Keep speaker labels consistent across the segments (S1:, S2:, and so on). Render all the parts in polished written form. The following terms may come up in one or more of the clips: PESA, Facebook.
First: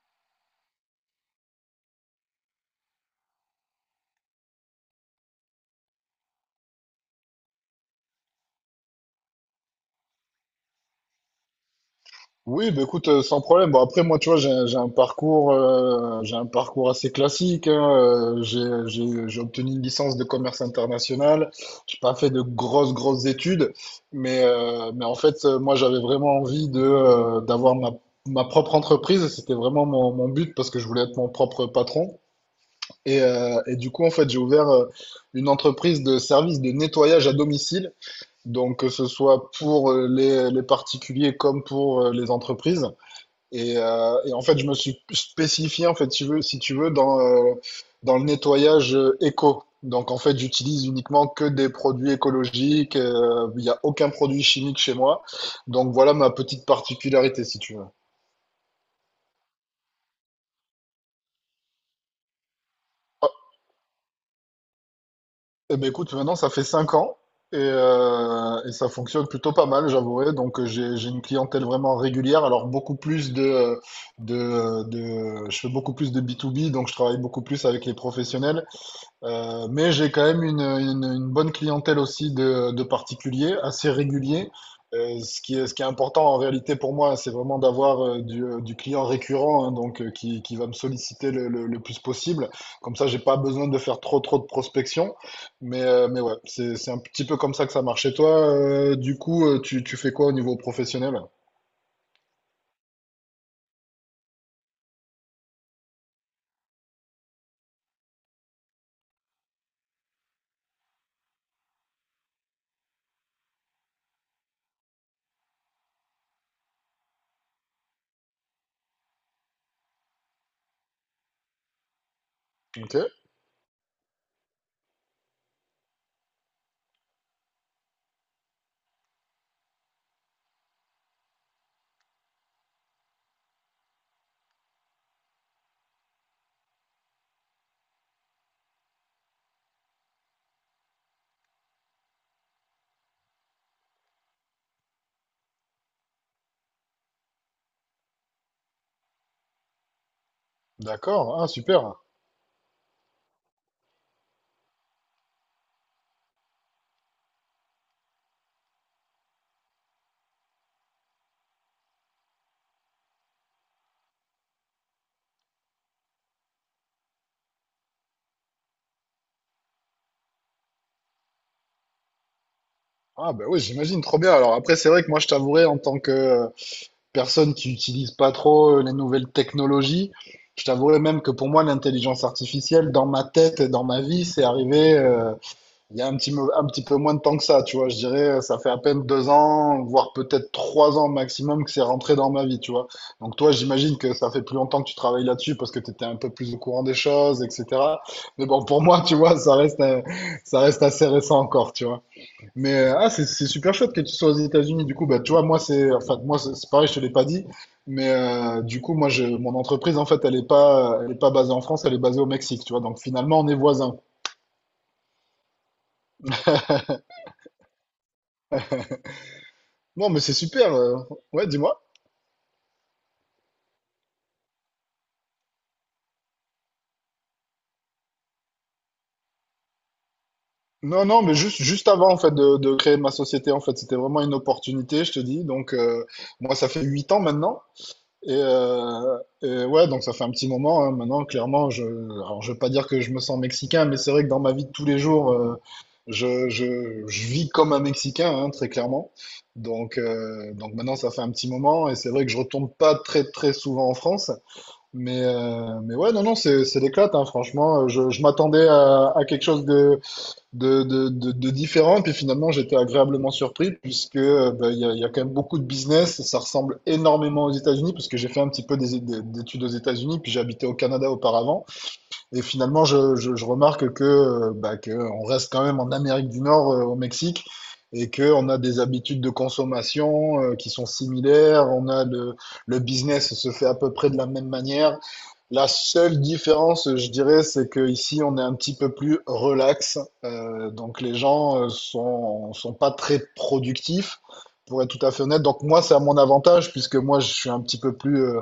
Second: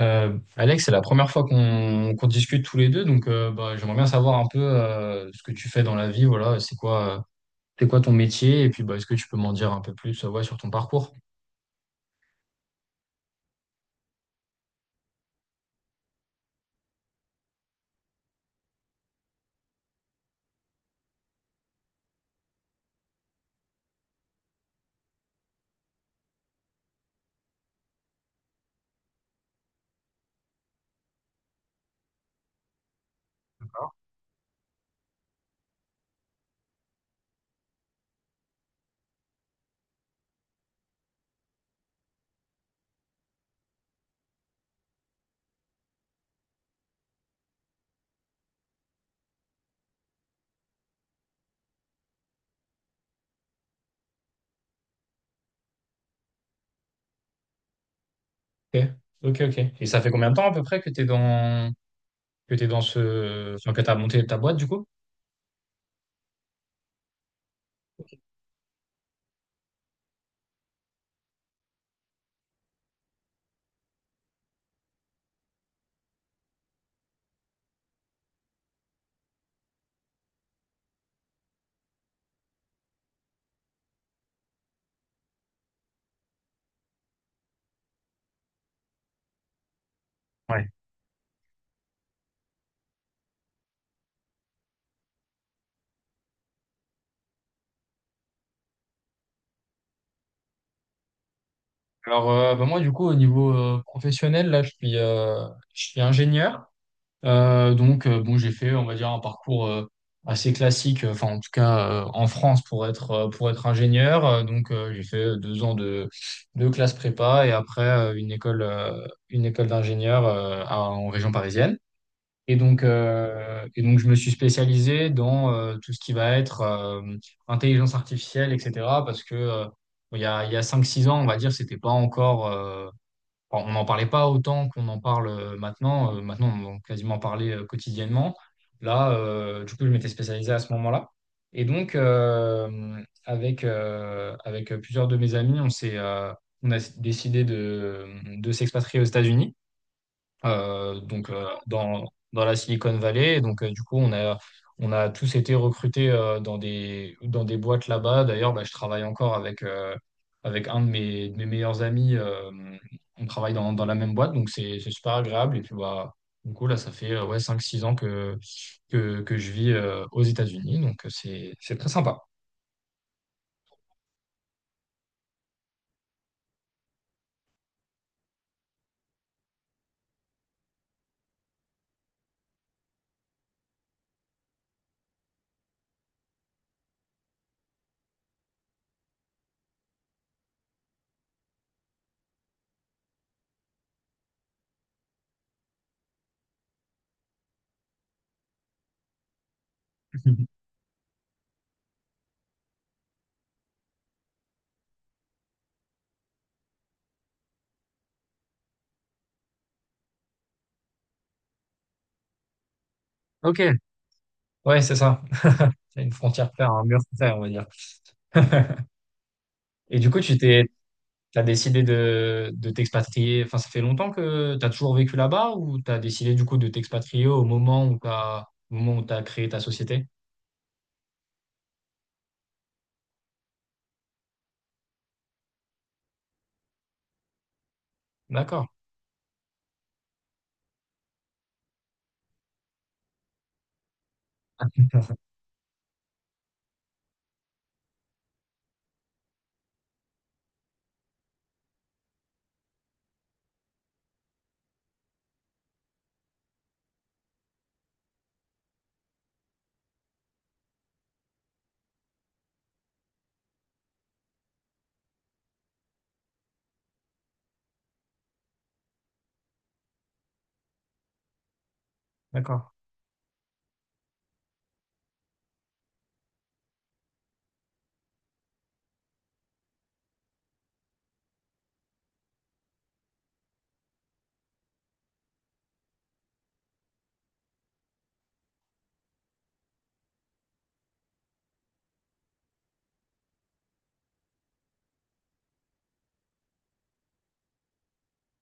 S1: Alex, c'est la première fois qu'on discute tous les deux, donc bah, j'aimerais bien savoir un peu ce que tu fais dans la vie, voilà, c'est quoi ton métier, et puis bah, est-ce que tu peux m'en dire un peu plus ouais, sur ton parcours?
S2: Oui, bah écoute, sans problème. Bon, après, moi, tu vois, j'ai un parcours assez classique, hein. J'ai obtenu une licence de commerce international. J'ai pas fait de grosses, grosses études, mais en fait, moi, j'avais vraiment envie d'avoir ma propre entreprise. C'était vraiment mon but parce que je voulais être mon propre patron. Et du coup, en fait, j'ai ouvert une entreprise de service de nettoyage à domicile. Donc, que ce soit pour les particuliers comme pour les entreprises. Et en fait, je me suis spécifié, en fait, si tu veux, dans le nettoyage éco. Donc, en fait, j'utilise uniquement que des produits écologiques. Il n'y a aucun produit chimique chez moi. Donc, voilà ma petite particularité, si tu veux.
S1: Ok, ok, ok. Et ça fait combien de temps à peu près que tu es dans, que t'es dans
S2: Ah,
S1: ce, enfin, que tu as monté ta boîte du coup?
S2: eh ben, écoute, maintenant, ça fait 5 ans et ça fonctionne plutôt pas mal, j'avouerai. Donc, j'ai une clientèle vraiment régulière. Alors, beaucoup plus de, euh, de, je fais beaucoup plus de B2B, donc je travaille beaucoup plus avec les professionnels. Mais j'ai quand même une bonne clientèle aussi de particuliers, assez réguliers. Ce qui est important en réalité pour moi, c'est vraiment d'avoir du client récurrent, hein, donc qui
S1: Ouais.
S2: va me solliciter le plus possible. Comme ça, j'ai pas besoin de faire trop trop de prospection. Mais ouais, c'est un petit peu comme ça que ça marche. Et toi, du coup, tu fais quoi au niveau professionnel?
S1: Alors bah, moi du coup au niveau professionnel, je suis ingénieur. Donc, bon, j'ai fait, on va dire, un parcours assez classique, enfin, en tout cas, en France pour être ingénieur. Donc, j'ai fait 2 ans de classe prépa et après une école d'ingénieur en région parisienne. Et donc,
S2: Ok,
S1: euh, et donc, je me suis spécialisé dans tout ce qui va être intelligence artificielle, etc. Parce que bon, il y a 5-6 ans, on va dire, c'était pas encore. Enfin, on n'en parlait pas autant qu'on en parle maintenant. Maintenant, on en quasiment parler quotidiennement. Là, du coup, je m'étais spécialisé à ce moment-là. Et donc, avec plusieurs de mes amis, on a décidé de s'expatrier aux États-Unis, donc
S2: d'accord, ah, super.
S1: dans la Silicon Valley. Donc du coup, on a tous été recrutés dans des boîtes là-bas. D'ailleurs, bah, je travaille encore avec un de mes meilleurs amis. On travaille dans la même boîte, donc c'est super agréable. Et puis bah, du coup, là, ça fait ouais, 5-6 ans que je vis aux États-Unis, donc c'est très sympa.
S2: Ah ben oui, j'imagine, trop bien. Alors après, c'est vrai que moi, je t'avouerai en tant que personne qui n'utilise pas trop les nouvelles technologies. Je t'avouerai même que pour moi, l'intelligence artificielle, dans ma tête et dans ma vie, c'est arrivé il y a un petit peu moins de temps que ça. Tu vois, je dirais, ça fait à peine 2 ans, voire peut-être 3 ans maximum que c'est rentré dans ma vie. Tu vois. Donc toi, j'imagine que ça fait plus longtemps que tu travailles là-dessus parce que tu étais un peu plus au courant des choses, etc. Mais bon, pour moi, tu vois, ça reste, euh, ça reste assez récent encore. Tu vois. Mais ah, c'est super chouette que tu sois aux États-Unis. Du coup, bah, tu vois, moi, c'est enfin, moi, c'est pareil, je te l'ai pas dit. Mais du coup, moi, mon entreprise, en fait, elle est pas basée en France, elle est basée au Mexique, tu vois. Donc finalement, on est
S1: Ok,
S2: voisins.
S1: ouais, c'est ça. C'est une frontière claire, un mur clair, on va dire. Et
S2: Non,
S1: du coup,
S2: mais c'est
S1: tu t'es
S2: super.
S1: T'as
S2: Ouais, dis-moi.
S1: décidé de t'expatrier, enfin ça fait longtemps que t'as toujours vécu là-bas ou t'as décidé du coup de t'expatrier au moment où t'as créé ta société?
S2: Non, non, mais juste avant, en fait, de créer ma société, en fait, c'était vraiment une opportunité, je te dis. Donc, moi, ça fait 8 ans maintenant. Et,
S1: D'accord,
S2: euh, et ouais, donc ça fait un petit moment, hein. Maintenant, clairement, alors je veux pas dire que je me sens mexicain, mais c'est vrai que dans ma vie de tous les jours, je vis comme un Mexicain, hein, très clairement. Donc, maintenant, ça fait un petit moment, et c'est vrai que je retourne pas très très souvent en France, mais ouais, non, non, c'est l'éclate, hein, franchement. Je m'attendais à quelque chose de différents. Puis finalement, j'étais agréablement surpris puisque ben, il y a quand même beaucoup de business. Ça ressemble énormément aux États-Unis parce que j'ai fait un petit peu d'études aux États-Unis, puis j'habitais au Canada auparavant. Et
S1: d'accord.
S2: finalement, je remarque que, bah, que on reste quand même en Amérique du Nord, au Mexique. Et que on a des habitudes de consommation qui sont similaires, on a le business se fait à peu près de la même manière, la seule différence, je dirais, c'est que ici on est un petit peu plus relax. Donc, les gens sont pas très productifs, pour être tout à fait honnête. Donc, moi, c'est à mon avantage, puisque moi,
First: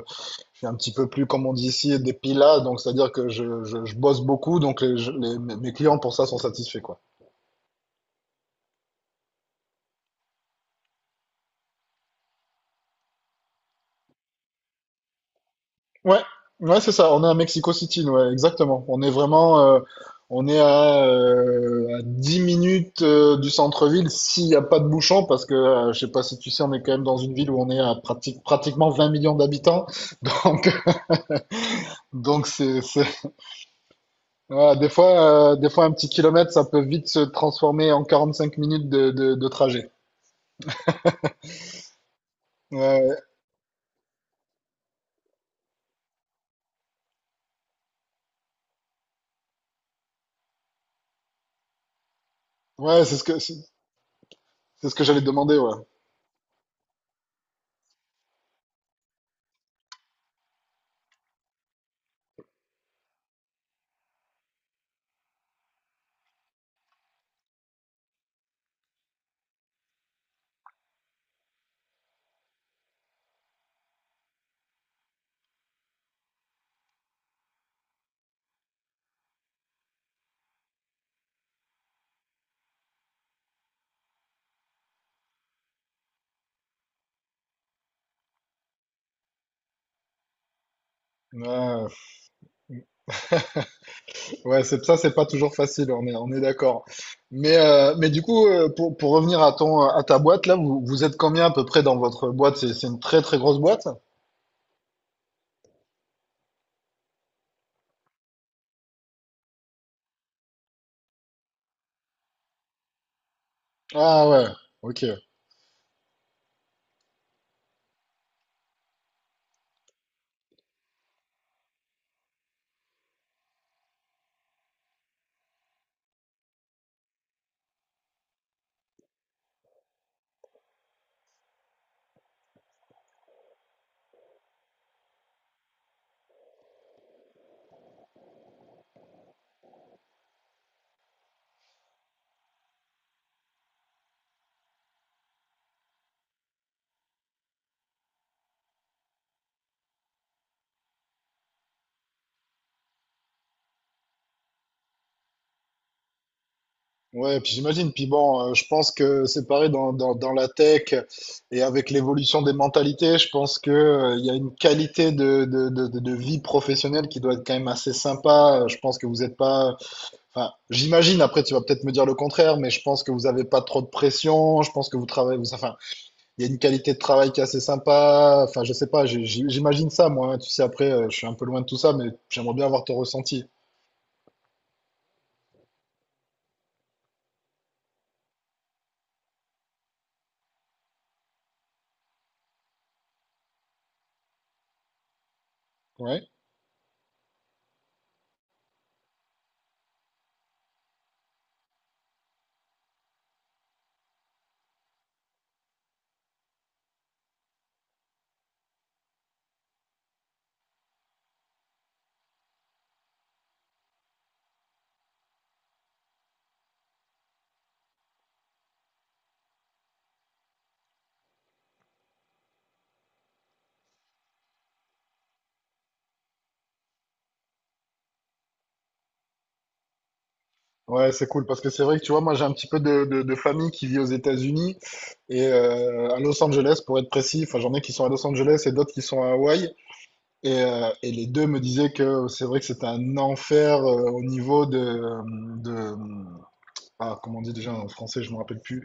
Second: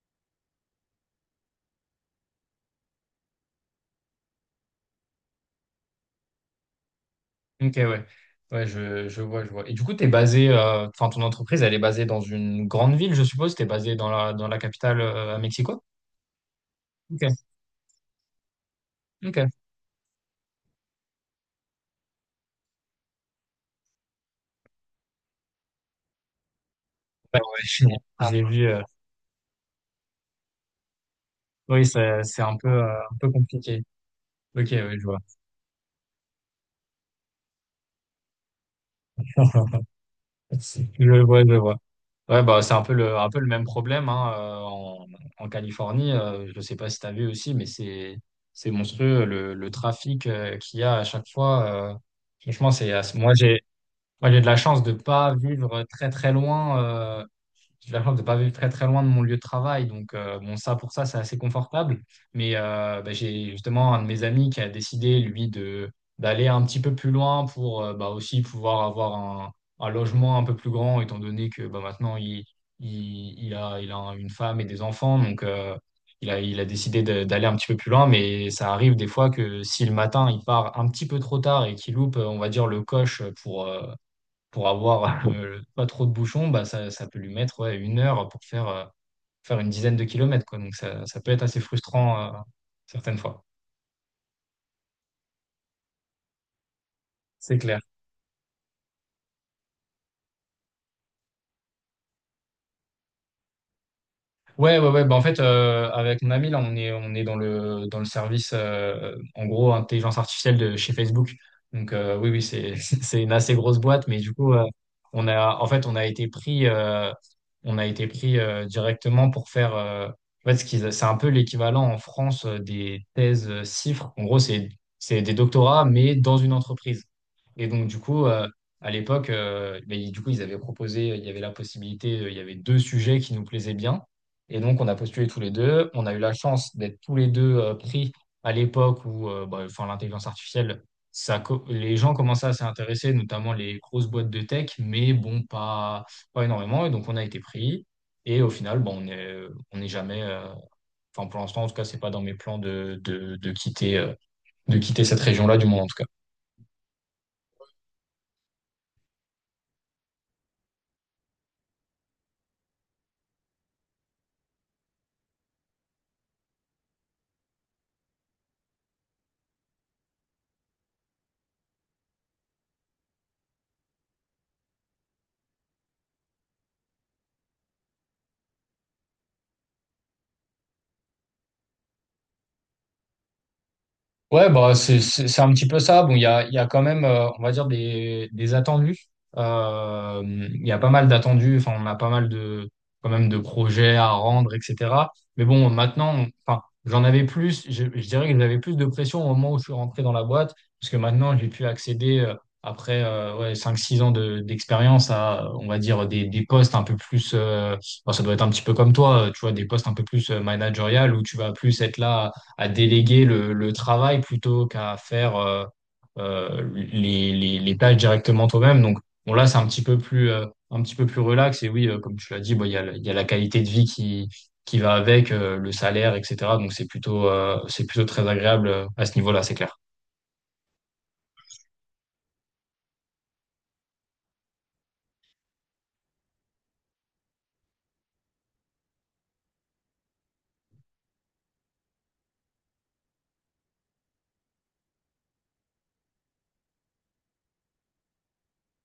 S2: je suis un petit peu plus, comme on dit ici, des pilas. Donc, c'est-à-dire que je bosse beaucoup. Donc, les, je- les- mes mes clients, pour ça, sont satisfaits, quoi.
S1: Ok, ouais. Ouais, je vois, je vois. Et du coup, enfin ton entreprise, elle est basée dans une grande ville, je suppose. T'es basé dans la capitale, à Mexico?
S2: Ouais, ouais, c'est ça. On est
S1: Ok,
S2: à Mexico City, nous, ouais, exactement. On est
S1: ok. Ouais,
S2: vraiment, à 10 minutes du centre-ville s'il n'y a pas de bouchon, parce que je sais pas si tu sais, on est quand même dans une
S1: ouais,
S2: ville où on est
S1: j'ai
S2: à
S1: j'ai vu.
S2: pratiquement 20 millions d'habitants. Donc,
S1: Oui, c'est
S2: donc,
S1: un peu compliqué. Ok,
S2: voilà, des
S1: oui, je vois.
S2: fois, euh, des fois un petit kilomètre, ça peut vite se transformer en 45 minutes de trajet.
S1: Je vois, je vois. Ouais, bah, c'est
S2: Ouais,
S1: un peu le même problème hein, en Californie. Je ne sais pas si tu as vu aussi, mais c'est monstrueux le trafic qu'il y a à chaque fois. Franchement,
S2: ouais, c'est ce
S1: moi,
S2: que, c'est
S1: moi, j'ai de la chance
S2: c'est
S1: de
S2: ce
S1: ne
S2: que j'allais te
S1: pas
S2: demander, ouais.
S1: vivre très, très loin J'ai la chance de pas vivre très très loin de mon lieu de travail. Donc, bon, ça, pour ça, c'est assez confortable. Mais bah, j'ai justement un de mes amis qui a décidé, lui, de d'aller un petit peu plus loin pour bah, aussi pouvoir avoir un logement un peu plus grand, étant donné que bah, maintenant, il a une femme et des enfants. Donc, il a décidé d'aller un petit peu plus loin. Mais ça arrive des fois que si le matin, il part un petit peu trop tard et qu'il loupe, on va dire, le coche pour avoir pas trop de bouchons, bah, ça peut lui mettre ouais, 1 heure faire une dizaine de kilomètres, quoi. Donc ça peut être assez
S2: Ouais.
S1: frustrant certaines fois.
S2: Ouais, c'est ça, c'est pas toujours facile, on est d'accord. Mais,
S1: C'est clair.
S2: euh, mais du coup, pour revenir à à ta boîte, là, vous êtes combien à peu près dans votre boîte? C'est une très très grosse boîte?
S1: Ouais, ouais, ouais. Bah, en fait, avec mon ami, là, on est dans le service, en gros, intelligence artificielle de chez Facebook. Donc, oui, oui, c'est une assez grosse boîte, mais
S2: Ah
S1: du
S2: ouais,
S1: coup,
S2: ok.
S1: en fait, on a été pris directement pour faire, en fait, c'est un peu l'équivalent en France des thèses CIFRE. En gros, c'est des doctorats, mais dans une entreprise. Et donc, du coup, à l'époque, ben, du coup, ils avaient proposé, il y avait la possibilité, il y avait deux sujets qui nous plaisaient bien. Et donc, on a postulé tous les deux. On a eu la chance d'être tous les deux pris à l'époque où bah, enfin, l'intelligence artificielle, les gens commençaient à s'y intéresser, notamment les grosses boîtes de tech, mais bon, pas énormément. Et donc, on a été pris. Et au final, bon, on n'est jamais, enfin, pour l'instant, en tout cas, c'est pas dans mes plans de quitter cette région-là, du moins, en tout cas.
S2: Ouais, puis j'imagine. Puis bon, je pense que c'est pareil dans la tech et avec l'évolution des mentalités, je pense que, il y a une qualité de vie professionnelle qui doit être quand même assez sympa. Je pense que vous n'êtes pas. Enfin, j'imagine, après tu vas peut-être me dire le contraire, mais je pense que vous n'avez pas trop de pression. Je pense que vous travaillez. Vous. Enfin, il y a une qualité de travail qui est assez sympa. Enfin, je sais pas, j'imagine ça, moi, hein. Tu sais, après, je suis un peu loin de tout ça, mais j'aimerais bien avoir ton ressenti.
S1: Ouais, bah, c'est un petit peu ça. Bon, il y a quand même, on va dire, des attendus. Euh, il y a pas mal d'attendus. Enfin, on a pas mal quand même, de projets à rendre, etc. Mais bon, maintenant,
S2: Ouais.
S1: enfin, j'en avais plus. Je dirais que j'avais plus de pression au moment où je suis rentré dans la boîte. Parce que maintenant, j'ai pu accéder, après ouais, 5-6 ans d'expérience, à, on va dire, des postes un peu plus. Bon, ça doit être un petit peu comme toi, tu vois, des postes un peu plus managériales où tu vas plus être là à déléguer le travail plutôt qu'à faire les tâches directement toi-même. Donc bon, là, c'est un petit peu plus relax. Et oui, comme tu l'as dit, bon, il y a la qualité de vie qui va avec, le salaire, etc. Donc c'est plutôt très agréable à ce niveau-là, c'est clair.
S2: Ouais, c'est cool parce que c'est vrai que tu vois, moi j'ai un petit peu de famille qui vit aux États-Unis et à Los Angeles pour être précis. Enfin, j'en ai qui sont à Los Angeles et d'autres qui sont à Hawaï. Et les deux me disaient que c'est vrai que c'était un enfer au niveau de ah, comment on dit déjà en français, je me rappelle plus.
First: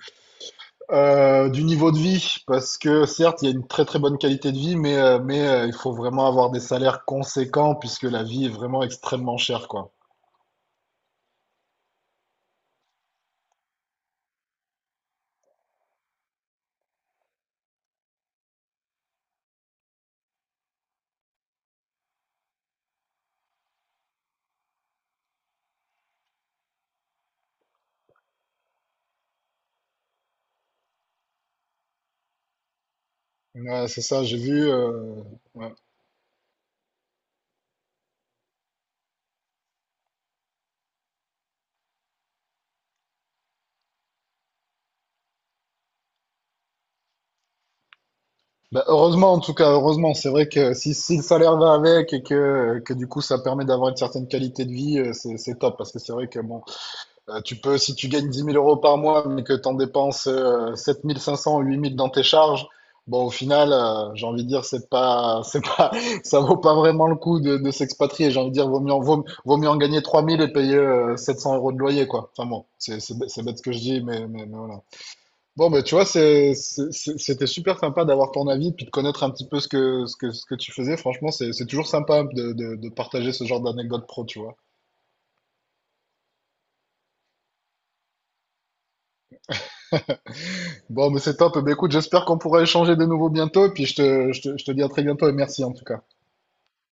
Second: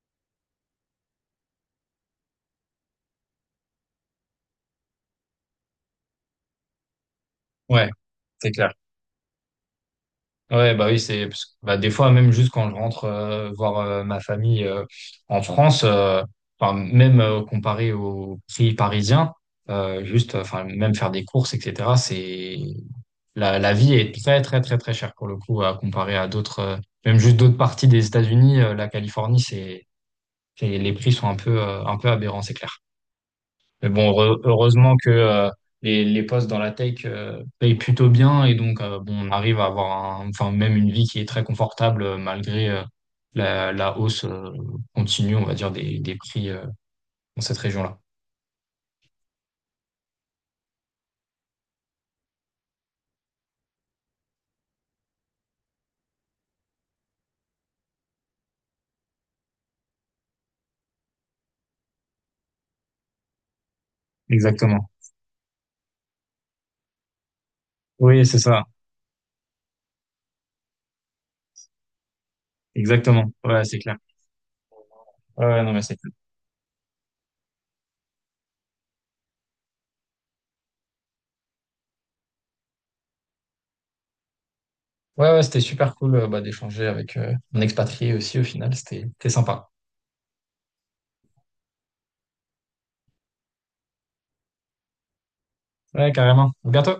S2: Du niveau de vie, parce que certes, il y a une très très bonne qualité de vie, mais, il faut vraiment avoir des salaires conséquents,
S1: Ouais,
S2: puisque la vie
S1: c'est
S2: est
S1: clair.
S2: vraiment extrêmement chère, quoi.
S1: Ouais, bah oui, c'est parce que, bah, des fois même juste quand je rentre voir ma famille en France, enfin, même comparé aux prix parisiens, juste enfin même faire des courses, etc. La vie est très très très très chère pour le coup à comparer à d'autres, même juste d'autres parties des États-Unis. La Californie, les prix sont un peu aberrants, c'est clair. Mais
S2: Ouais, c'est
S1: bon,
S2: ça, j'ai vu.
S1: heureusement que
S2: Ouais.
S1: les postes dans la tech payent plutôt bien et donc bon, on arrive à avoir enfin même une vie qui est très confortable malgré la hausse continue, on va dire, des prix dans cette région-là.
S2: Bah, heureusement, en tout cas, heureusement, c'est vrai que si le salaire va avec et que du coup ça permet d'avoir une certaine qualité de vie, c'est top, parce que c'est vrai que bon, tu peux, si tu gagnes 10 000 euros par mois, mais que tu en dépenses 7 500 ou 8 000 dans tes charges, bon, au final, j'ai envie de dire, c'est
S1: Exactement.
S2: pas, c'est pas, ça vaut pas vraiment le coup de
S1: Oui,
S2: s'expatrier.
S1: c'est
S2: J'ai envie de
S1: ça.
S2: dire, vaut mieux en gagner 3 000 et payer 700 euros de loyer, quoi. Enfin bon, c'est c'est
S1: Exactement.
S2: bête c'est bête ce
S1: Ouais,
S2: que
S1: c'est
S2: je
S1: clair.
S2: dis, mais voilà.
S1: Ouais, ouais,
S2: Bon,
S1: non, mais
S2: ben, tu
S1: c'est
S2: vois,
S1: cool.
S2: c'était super sympa d'avoir ton avis, puis de connaître un petit peu ce que tu faisais. Franchement, c'est toujours sympa de partager ce genre d'anecdote pro, tu vois.
S1: Ouais, ouais, c'était super cool bah, d'échanger avec un expatrié aussi au final. C'était sympa.
S2: Bon, mais c'est top. Eh ben, écoute, j'espère qu'on pourra échanger de nouveau bientôt. Et puis je te dis à très bientôt et merci en tout cas.
S1: Ouais, carrément. À bientôt.